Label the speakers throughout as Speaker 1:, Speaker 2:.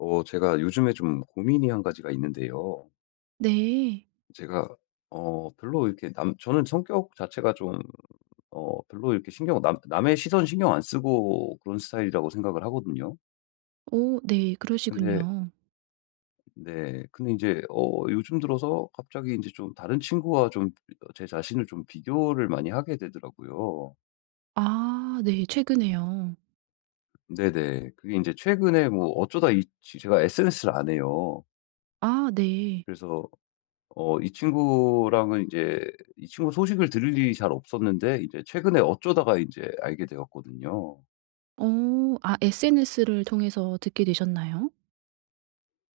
Speaker 1: 제가 요즘에 좀 고민이 한 가지가 있는데요.
Speaker 2: 네.
Speaker 1: 제가, 별로 이렇게 저는 성격 자체가 좀, 별로 이렇게 남의 시선 신경 안 쓰고 그런 스타일이라고 생각을 하거든요.
Speaker 2: 오 네.
Speaker 1: 근데,
Speaker 2: 그러시군요.
Speaker 1: 네. 근데 이제, 요즘 들어서 갑자기 이제 좀 다른 친구와 좀 제 자신을 좀 비교를 많이 하게 되더라고요.
Speaker 2: 아 네. 최근에요.
Speaker 1: 네네. 그게 이제 최근에 뭐 어쩌다 제가 SNS를 안 해요.
Speaker 2: 아 네.
Speaker 1: 그래서 이 친구랑은 이제 이 친구 소식을 들을 일이 잘 없었는데 이제 최근에 어쩌다가 이제 알게 되었거든요.
Speaker 2: 어 아 SNS를 통해서 듣게 되셨나요?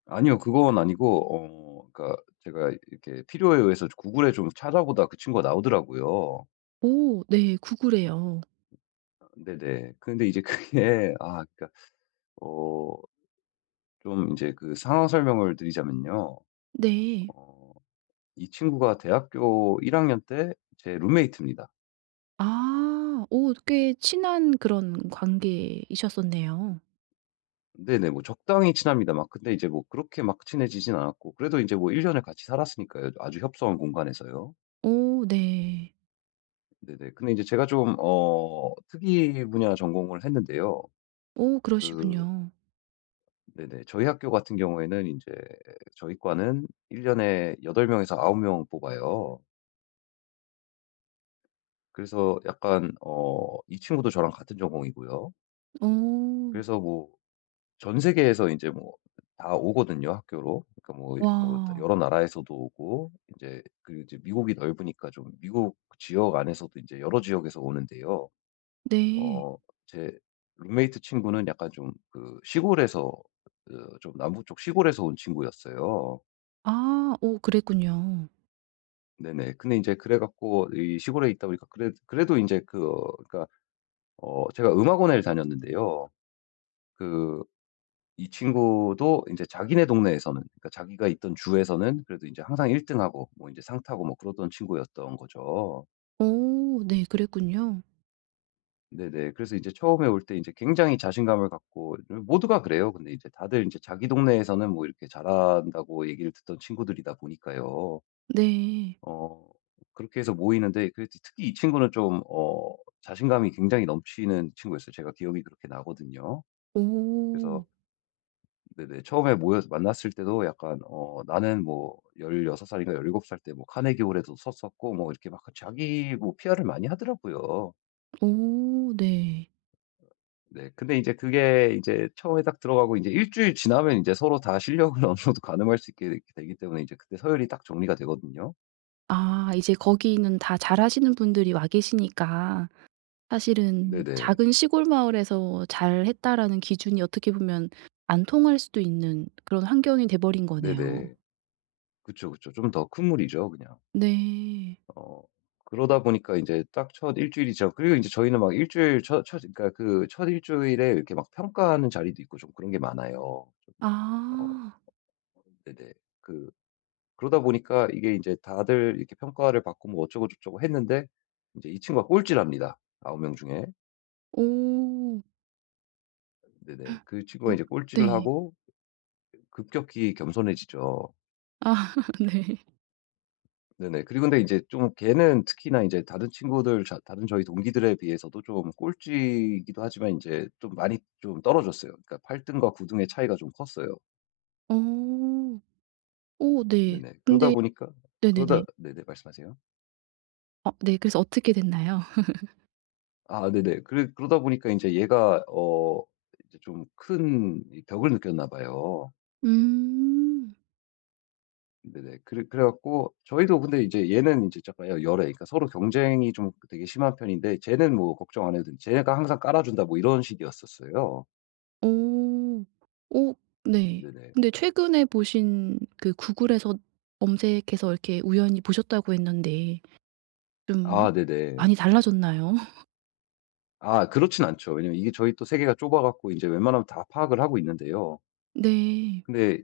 Speaker 1: 아니요. 그건 아니고 그러니까 제가 이렇게 필요에 의해서 구글에 좀 찾아보다 그 친구가 나오더라고요.
Speaker 2: 오 네. 구글에요.
Speaker 1: 아 네네. 근데 이제 그게 아 그러니까 어 좀 이제 그 상황 설명을 드리자면요.
Speaker 2: 네.
Speaker 1: 어 이 친구가 대학교 1 학년 때 제 룸메이트입니다.
Speaker 2: 아 오 꽤 친한 그런 관계이셨었네요.
Speaker 1: 네네. 뭐 적당히 친합니다. 막 근데 이제 뭐 그렇게 막 친해지진 않았고 그래도 이제뭐 1 년을 같이 살았으니까요. 아주 협소한 공간에서요.
Speaker 2: 오 네.
Speaker 1: 네네. 근데 이제 제가 좀 특이 분야 전공을 했는데요.
Speaker 2: 오
Speaker 1: 그
Speaker 2: 그러시군요.
Speaker 1: 네네. 저희 학교 같은 경우에는 이제 저희 과는 1 년에 8 명에서 9명 뽑아요. 그래서 약간 이 친구도 저랑 같은 전공이고요.
Speaker 2: 오
Speaker 1: 그래서 뭐 전 세계에서 이제 뭐 다 오거든요, 학교로. 그러니까 뭐
Speaker 2: 와
Speaker 1: 뭐 다 여러 나라에서도 오고 이제 그 이제 미국이 넓으니까 좀 미국 지역 안에서도 이제 여러 지역에서 오는데요.
Speaker 2: 네.
Speaker 1: 어 제 룸메이트 친구는 약간 좀 그 시골에서 좀 남부 쪽 시골에서 온 친구였어요.
Speaker 2: 아 오 그랬군요.
Speaker 1: 네네. 근데 이제 그래 갖고 이 시골에 있다 보니까 그래도 이제 그 그러니까 제가 음악원을 다녔는데요. 그 이 친구도 이제 자기네 동네에서는 그러니까 자기가 있던 주에서는 그래도 이제 항상 1 등하고 뭐 이제 상 타고 뭐 그러던 친구였던 거죠.
Speaker 2: 오 네 그랬군요.
Speaker 1: 네네. 그래서 이제 처음에 올 때 이제 굉장히 자신감을 갖고 모두가 그래요. 근데 이제 다들 이제 자기 동네에서는 뭐 이렇게 잘한다고 얘기를 듣던 친구들이다 보니까요.
Speaker 2: 네.
Speaker 1: 어 그렇게 해서 모이는데 그 특 특히 이 친구는 좀 자신감이 굉장히 넘치는 친구였어요. 제가 기억이 그렇게 나거든요. 그래서
Speaker 2: 오.
Speaker 1: 네네. 처음에 모여 만났을 때도 약간 나는 뭐 16 살인가 17살 때 뭐 카네기 홀에도 섰었고 뭐 이렇게 막 자기 뭐 PR을 많이 하더라고요.
Speaker 2: 오 네.
Speaker 1: 네. 근데 이제 그게 이제 처음에 딱 들어가고 이제 일 주일 지나면 이제 서로 다 실력을 어느 정도 가늠할 수 있게 되기 때문에 이제 그때 서열이 딱 정리가 되거든요.
Speaker 2: 아 이제 거기는 다 잘하시는 분들이 와 계시니까 사실은
Speaker 1: 네네.
Speaker 2: 작은 시골 마을에서 잘했다라는 기준이 어떻게 보면 안 통할 수도 있는 그런 환경이 돼 버린 거네요.
Speaker 1: 네네. 그쵸, 그쵸. 좀 더 큰 무리죠 그냥.
Speaker 2: 네.
Speaker 1: 어 그러다 보니까 이제 딱 첫 일 주일이 지나 그리고 이제 저희는 막 일 주일 첫 그러니까 그 첫 일 주일에 이렇게 막 평가하는 자리도 있고 좀 그런 게 많아요. 어
Speaker 2: 아.
Speaker 1: 네네. 그 그러다 보니까 이게 이제 다들 이렇게 평가를 받고 뭐 어쩌고저쩌고 했는데 이제 이 친구가 꼴찌랍니다, 9명 중에.
Speaker 2: 오.
Speaker 1: 네네. 그
Speaker 2: 어
Speaker 1: 친구가 이제 꼴찌를
Speaker 2: 네.
Speaker 1: 하고 급격히 겸손해지죠.
Speaker 2: 아 네.
Speaker 1: 네네. 그리고 근데 이제 좀 걔는 특히나 이제 다른 친구들 자 다른 저희 동기들에 비해서도 좀 꼴찌이기도 하지만 이제 좀 많이 좀 떨어졌어요. 그러니까 8 등과 9 등의 차이가 좀 컸어요.
Speaker 2: 오. 오 네.
Speaker 1: 네네. 그러다
Speaker 2: 근데
Speaker 1: 보니까
Speaker 2: 네네네.
Speaker 1: 그러다 네네 말씀하세요.
Speaker 2: 어 네 그래서 어떻게 됐나요?
Speaker 1: 아 네네. 그래 그러다 보니까 이제 얘가 이제 좀 큰 벽을 느꼈나 봐요.
Speaker 2: 음.
Speaker 1: 네네. 그래 갖고 저희도 근데 이제 얘는 이제 약간 여 열애 그러니까 서로 경쟁이 좀 되게 심한 편인데 쟤는 뭐 걱정 안 해도 돼. 쟤가 항상 깔아 준다 뭐 이런 식이었었어요.
Speaker 2: 오 오 네.
Speaker 1: 네네.
Speaker 2: 근데 최근에 보신 그 구글에서 검색해서 이렇게 우연히 보셨다고 했는데 좀
Speaker 1: 아 네네.
Speaker 2: 많이 달라졌나요?
Speaker 1: 아 그렇진 않죠. 왜냐면 이게 저희 또 세계가 좁아 갖고 이제 웬만하면 다 파악을 하고 있는데요.
Speaker 2: 네.
Speaker 1: 근데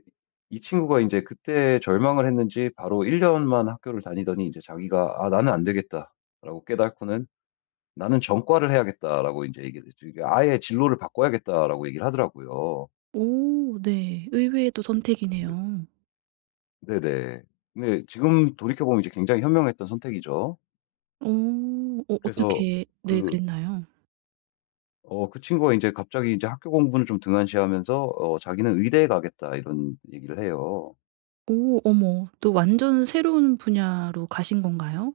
Speaker 1: 이 친구가 이제 그때 절망을 했는지 바로 1 년만 학교를 다니더니 이제 자기가 '아 나는 안 되겠다.'라고 깨닫고는 "나는 전과를 해야겠다."라고 이제 얘기를 했죠. 이게 "아예 진로를 바꿔야겠다."라고 얘기를 하더라고요.
Speaker 2: 오 네. 의외의 또 선택이네요.
Speaker 1: 네, 네네. 근데 지금 돌이켜 보면 이제 굉장히 현명했던 선택이죠.
Speaker 2: 오
Speaker 1: 그래서
Speaker 2: 어떻게 네
Speaker 1: 그
Speaker 2: 그랬나요?
Speaker 1: 그 친구가 이제 갑자기 이제 학교 공부는 좀 등한시하면서 자기는 "의대에 가겠다." 이런 얘기를 해요.
Speaker 2: 오 어머. 또 완전 새로운 분야로 가신 건가요?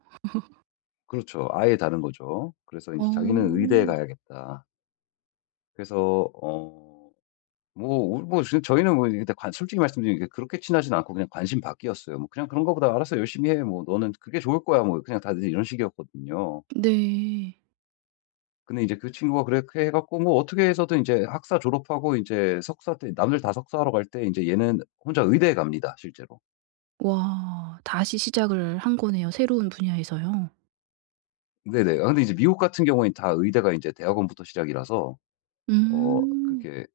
Speaker 1: 그렇죠. 아예 다른 거죠. 그래서 이
Speaker 2: 어.
Speaker 1: 제 자기는 "의대에 가야겠다." 그래서 뭐 우 뭐 지금 저희는 뭐 근데 관 솔직히 말씀드리면 이게 그렇게 친하진 않고 그냥 관심받기였어요. 뭐 "그냥 그런 거보다 알아서 열심히 해. 뭐 너는 그게 좋을 거야." 뭐 그냥 다들 이런 식이었거든요.
Speaker 2: 네.
Speaker 1: 근데 이제 그 친구가 그렇게 해 갖고 뭐 어떻게 해서든 이제 학사 졸업하고 이제 석사 때 남들 다 석사하러 갈 때 이제 얘는 혼자 의대에 갑니다 실제로.
Speaker 2: 와 다시 시작을 한 거네요, 새로운 분야에서요.
Speaker 1: 네네. 아 근데 이제 미국 같은 경우엔 다 의대가 이제 대학원부터 시작이라서
Speaker 2: 음.
Speaker 1: 그게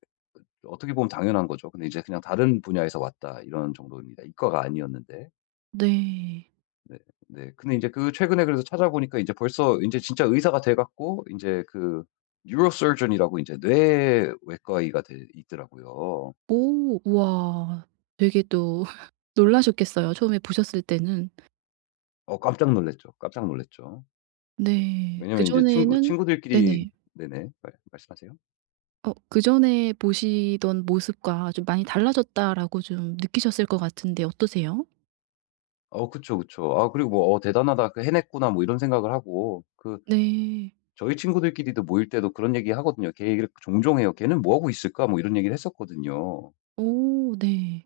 Speaker 1: 어떻게 보면 당연한 거죠. 근데 이제 그냥 다른 분야에서 왔다 이런 정도입니다. 이과가 아니었는데.
Speaker 2: 네.
Speaker 1: 네. 네. 근데 인제 그 최근에 그래서 찾아보니까 인제 벌써 인제 진짜 의사가 돼 갖고 인제 그 neurosurgeon 이라고 인제 뇌외과 의가 돼 있더라고요.
Speaker 2: 오 우와. 되게 또 놀라셨겠어요 처음에 보셨을 때는.
Speaker 1: 어 깜짝 놀랐죠. 깜짝 놀랐죠.
Speaker 2: 네.
Speaker 1: 왜냐면 인제 친구
Speaker 2: 그전에는
Speaker 1: 친구들끼리
Speaker 2: 네네.
Speaker 1: 네네. 말 말씀하세요.
Speaker 2: 그전에 보시던 모습과 좀 많이 달라졌다라고 좀 느끼셨을 것 같은데 어떠세요?
Speaker 1: 그쵸, 그쵸. 아 그리고 뭐 '어 대단하다. 그 해냈구나.' 뭐 이런 생각을 하고
Speaker 2: 네.
Speaker 1: 저희 친구들끼리도 모일 때도 그런 얘기하거든요. 걔 얘기를 종종 해요. "걔는 뭐 하고 있을까?" 뭐 이런 얘기를 했었거든요.
Speaker 2: 오 네.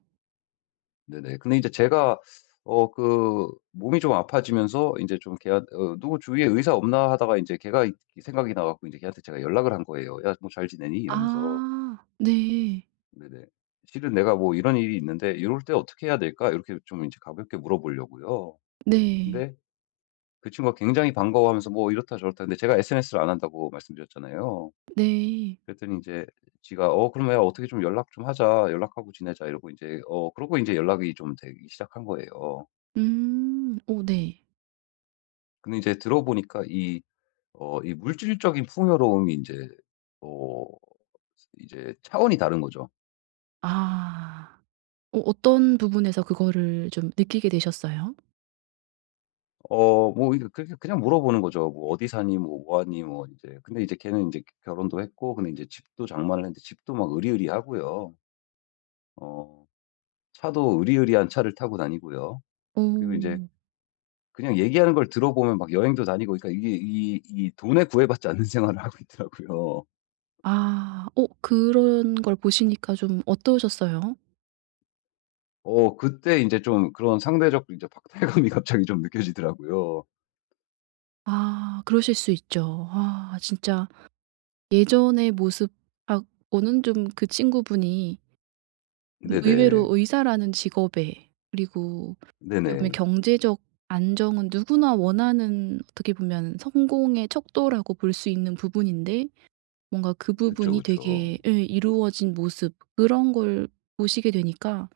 Speaker 1: 네네. 근데 이제 제가 그 몸이 좀 아파지면서 인제 좀 걔한 '누구 주위에 의사 없나?' 하다가 인제 걔가 이 생각이 나 갖고 인제 걔한테 제가 연락을 한 거예요. "야 뭐 잘 지내니?" 이러면서.
Speaker 2: 아 네.
Speaker 1: 네네. "실은 내가 뭐 이런 일이 있는데 이럴 때 어떻게 해야 될까?" 이렇게 좀 인제 가볍게 물어보려고요.
Speaker 2: 네.
Speaker 1: 근데 그 친구가 굉장히 반가워하면서 뭐 이렇다 저렇다 했는데 제가 SNS를 안 한다고 말씀드렸잖아요.
Speaker 2: 네.
Speaker 1: 그랬더니 인제 지가 "어 그럼 야 어떻게 좀 연락 좀 하자. 연락하고 지내자." 이러고 인제 그러고 인제 연락이 좀 되기 시작한 거예요.
Speaker 2: 음. 오 네.
Speaker 1: 근데 이제 들어보니까 이 이 물질적인 풍요로움이 이제 어 이제 차원이 다른 거죠.
Speaker 2: 아. 어떤 부분에서 그거를 좀 느끼게 되셨어요?
Speaker 1: 뭐 이렇게 그렇게 그냥 물어보는 거죠. 뭐 "어디 사니?" 뭐 "뭐 하니?" 뭐 이제 근데 이제 걔는 이제 결혼도 했고 근데 이제 집도 장만을 했는데 집도 막 으리으리하고요. 어 차도 으리으리한 차를 타고 다니고요. 그리고 이제
Speaker 2: 오.
Speaker 1: 그냥 얘기하는 걸 들어보면 막 여행도 다니고 그러니까 이게 이 돈에 구애받지 않는 생활을 하고 있더라고요.
Speaker 2: 아. 그런 걸 보시니까 좀 어떠셨어요?
Speaker 1: 그때 이제 좀 그런 상대적 이제 박탈감이 갑자기 좀 느껴지더라고요.
Speaker 2: 아 그러실 수 있죠. 아 진짜 예전의 모습하고는 좀 그 친구분이 좀 의외로
Speaker 1: 네네.
Speaker 2: 의사라는 직업에 그리고 어떻게 보면
Speaker 1: 네네.
Speaker 2: 경제적 안정은 누구나 원하는 어떻게 보면 성공의 척도라고 볼 수 있는 부분인데 뭔가 그
Speaker 1: 그쵸,
Speaker 2: 부분이
Speaker 1: 그쵸.
Speaker 2: 되게 예 이루어진 모습 그런 걸 보시게 되니까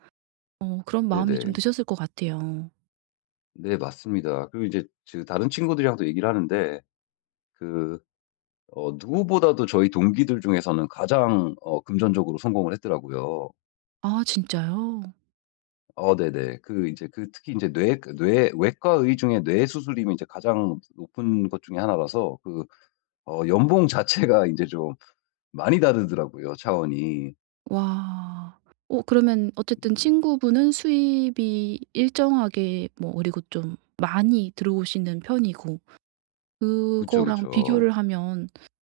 Speaker 2: 그런 마음이 좀
Speaker 1: 네네.
Speaker 2: 드셨을 것 같아요.
Speaker 1: 네 맞습니다. 그리고 이제 다른 친구들이랑도 얘기를 하는데 그 누구보다도 저희 동기들 중에서는 가장 금전적으로 성공을 했더라고요.
Speaker 2: 아 진짜요?
Speaker 1: 네네. 특히 이제뇌 그 뇌 외과 의 중에 뇌 수술임이 이제 가장 높은 것 중에 하나라서 연봉 자체가 이제 좀 많이 다르더라고요, 차원이.
Speaker 2: 와. 그러면 어쨌든
Speaker 1: 네네.
Speaker 2: 친구분은 수입이 일정하게 뭐 그리고 좀 많이 들어오시는 편이고
Speaker 1: 그쵸,
Speaker 2: 그거랑
Speaker 1: 그쵸.
Speaker 2: 비교를 하면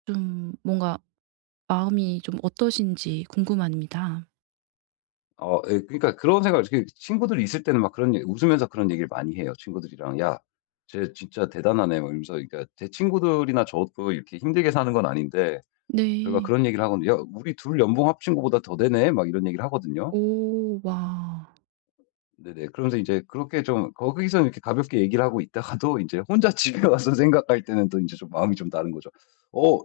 Speaker 2: 좀 뭔가 마음이 좀 어떠신지 궁금합니다.
Speaker 1: 예 그러니까 그런 생각을 그 친구들이 있을 때는 막 그런 얘기 웃으면서 그런 얘기를 많이 해요. 친구들이랑 "야 쟤 진짜 대단하네." 뭐 이러면서 그러니까 제 친구들이나 저도 이렇게 힘들게 사는 건 아닌데 저희가
Speaker 2: 네.
Speaker 1: 그런 얘기를 하거든요. "야 우리 둘 연봉 합친 거보다 더 되네." 막 이런 얘기를 하거든요.
Speaker 2: 오 와.
Speaker 1: 네네. 그러면서 이제 그렇게 좀 거기서 이렇게 가볍게 얘기를 하고 있다가도 이제 혼자 집에 와서 생각할 때는 또 이제 좀 마음이 좀 다른 거죠. '어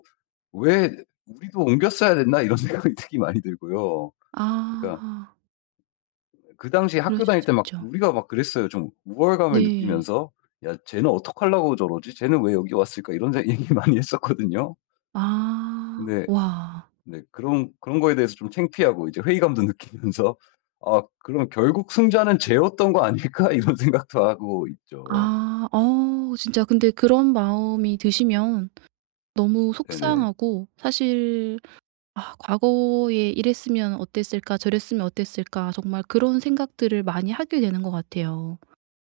Speaker 1: 왜 우리도 옮겼어야 됐나?' 이런 생각이 되게 많이 들고요. 그러니까
Speaker 2: 아
Speaker 1: 그 당시 학교
Speaker 2: 그러실
Speaker 1: 다닐
Speaker 2: 수
Speaker 1: 때 막
Speaker 2: 있죠.
Speaker 1: 우리가 막 그랬어요. 좀 우월감을
Speaker 2: 네.
Speaker 1: 느끼면서 '야 쟤는 어떡하려고 저러지? 쟤는 왜 여기 왔을까?' 이런 얘기 많이 했었거든요.
Speaker 2: 아
Speaker 1: 근데
Speaker 2: 와.
Speaker 1: 네 그런 거에 대해서 좀 창피하고 이제 회의감도 느끼면서 '아 그럼 결국 승자는 쟤였던 거 아닐까?' 이런 생각도 하고 있죠.
Speaker 2: 아 진짜 근데 그런 마음이 드시면 너무
Speaker 1: 네네.
Speaker 2: 속상하고 사실 아 '과거에 이랬으면 어땠을까? 저랬으면 어땠을까?' 정말 그런 생각들을 많이 하게 되는 것 같아요.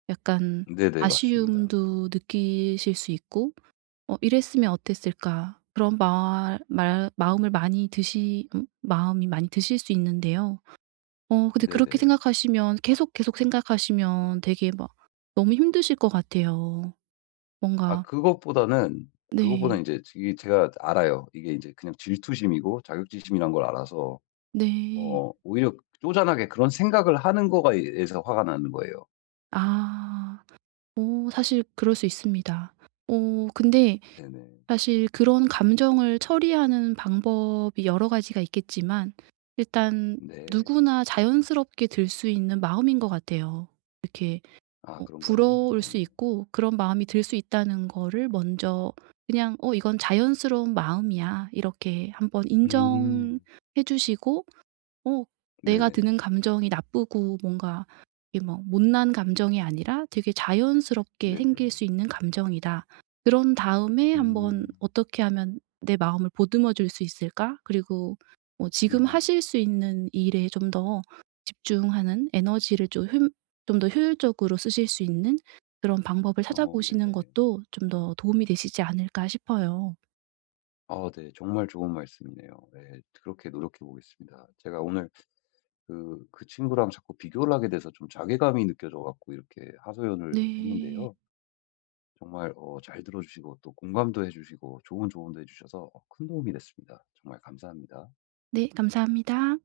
Speaker 2: 약간
Speaker 1: 네네. 맞습니다.
Speaker 2: 아쉬움도 느끼실 수 있고 '어 이랬으면 어땠을까?' 그런 마, 말 마음을 많이 드시 마음이 많이 드실 수 있는데요. 근데 그렇게
Speaker 1: 네네.
Speaker 2: 생각하시면 계속 생각하시면 되게 막 너무 힘드실 것 같아요.
Speaker 1: 아
Speaker 2: 뭔가
Speaker 1: 그것보다는
Speaker 2: 네.
Speaker 1: 그것보다는 이제 이 제가 알아요. 이게 이제 그냥 질투심이고 자격지심이란 걸 알아서
Speaker 2: 네.
Speaker 1: 오히려 쪼잔하게 그런 생각을 하는 거가 에서 화가 나는 거예요.
Speaker 2: 아. 오 사실 그럴 수 있습니다. 근데
Speaker 1: 네네.
Speaker 2: 사실 그런 감정을 처리하는 방법이 여러 가지가 있겠지만 일단
Speaker 1: 네.
Speaker 2: 누구나 자연스럽게 들 수 있는 마음인 것 같아요. 이렇게
Speaker 1: 아 그런가요?
Speaker 2: 부러울 수
Speaker 1: 네네.
Speaker 2: 있고 그런 마음이 들 수 있다는 거를 먼저 그냥 '어 이건 자연스러운 마음이야.' 이렇게 한번 인정해
Speaker 1: 음.
Speaker 2: 주시고 어 내가
Speaker 1: 네네.
Speaker 2: 드는 감정이 나쁘고 뭔가 이게 뭐 못난 감정이 아니라 되게 자연스럽게 생길
Speaker 1: 네네.
Speaker 2: 수 있는 감정이다. 그런 다음에 한번
Speaker 1: 음.
Speaker 2: '어떻게 하면 내 마음을 보듬어 줄 수 있을까?' 그리고 뭐 지금
Speaker 1: 음.
Speaker 2: 하실 수 있는 일에 좀 더 집중하는 에너지를 좀좀더 효율적으로 쓰실 수 있는 그런 방법을 찾아보시는
Speaker 1: 네네.
Speaker 2: 것도 좀 더 도움이 되시지 않을까 싶어요.
Speaker 1: 아 네. 정말 좋은 말씀이네요. 네, 그렇게 노력해 보겠습니다. 제가 오늘 그 친구랑 자꾸 비교를 하게 돼서 좀 자괴감이 느껴져 갖고 이렇게 하소연을
Speaker 2: 네.
Speaker 1: 했는데요. 정말 잘 들어 주시고 또 공감도 해 주시고 좋은 조언도 해 주셔서 큰 도움이 됐습니다. 정말 감사합니다.
Speaker 2: 네 감사합니다.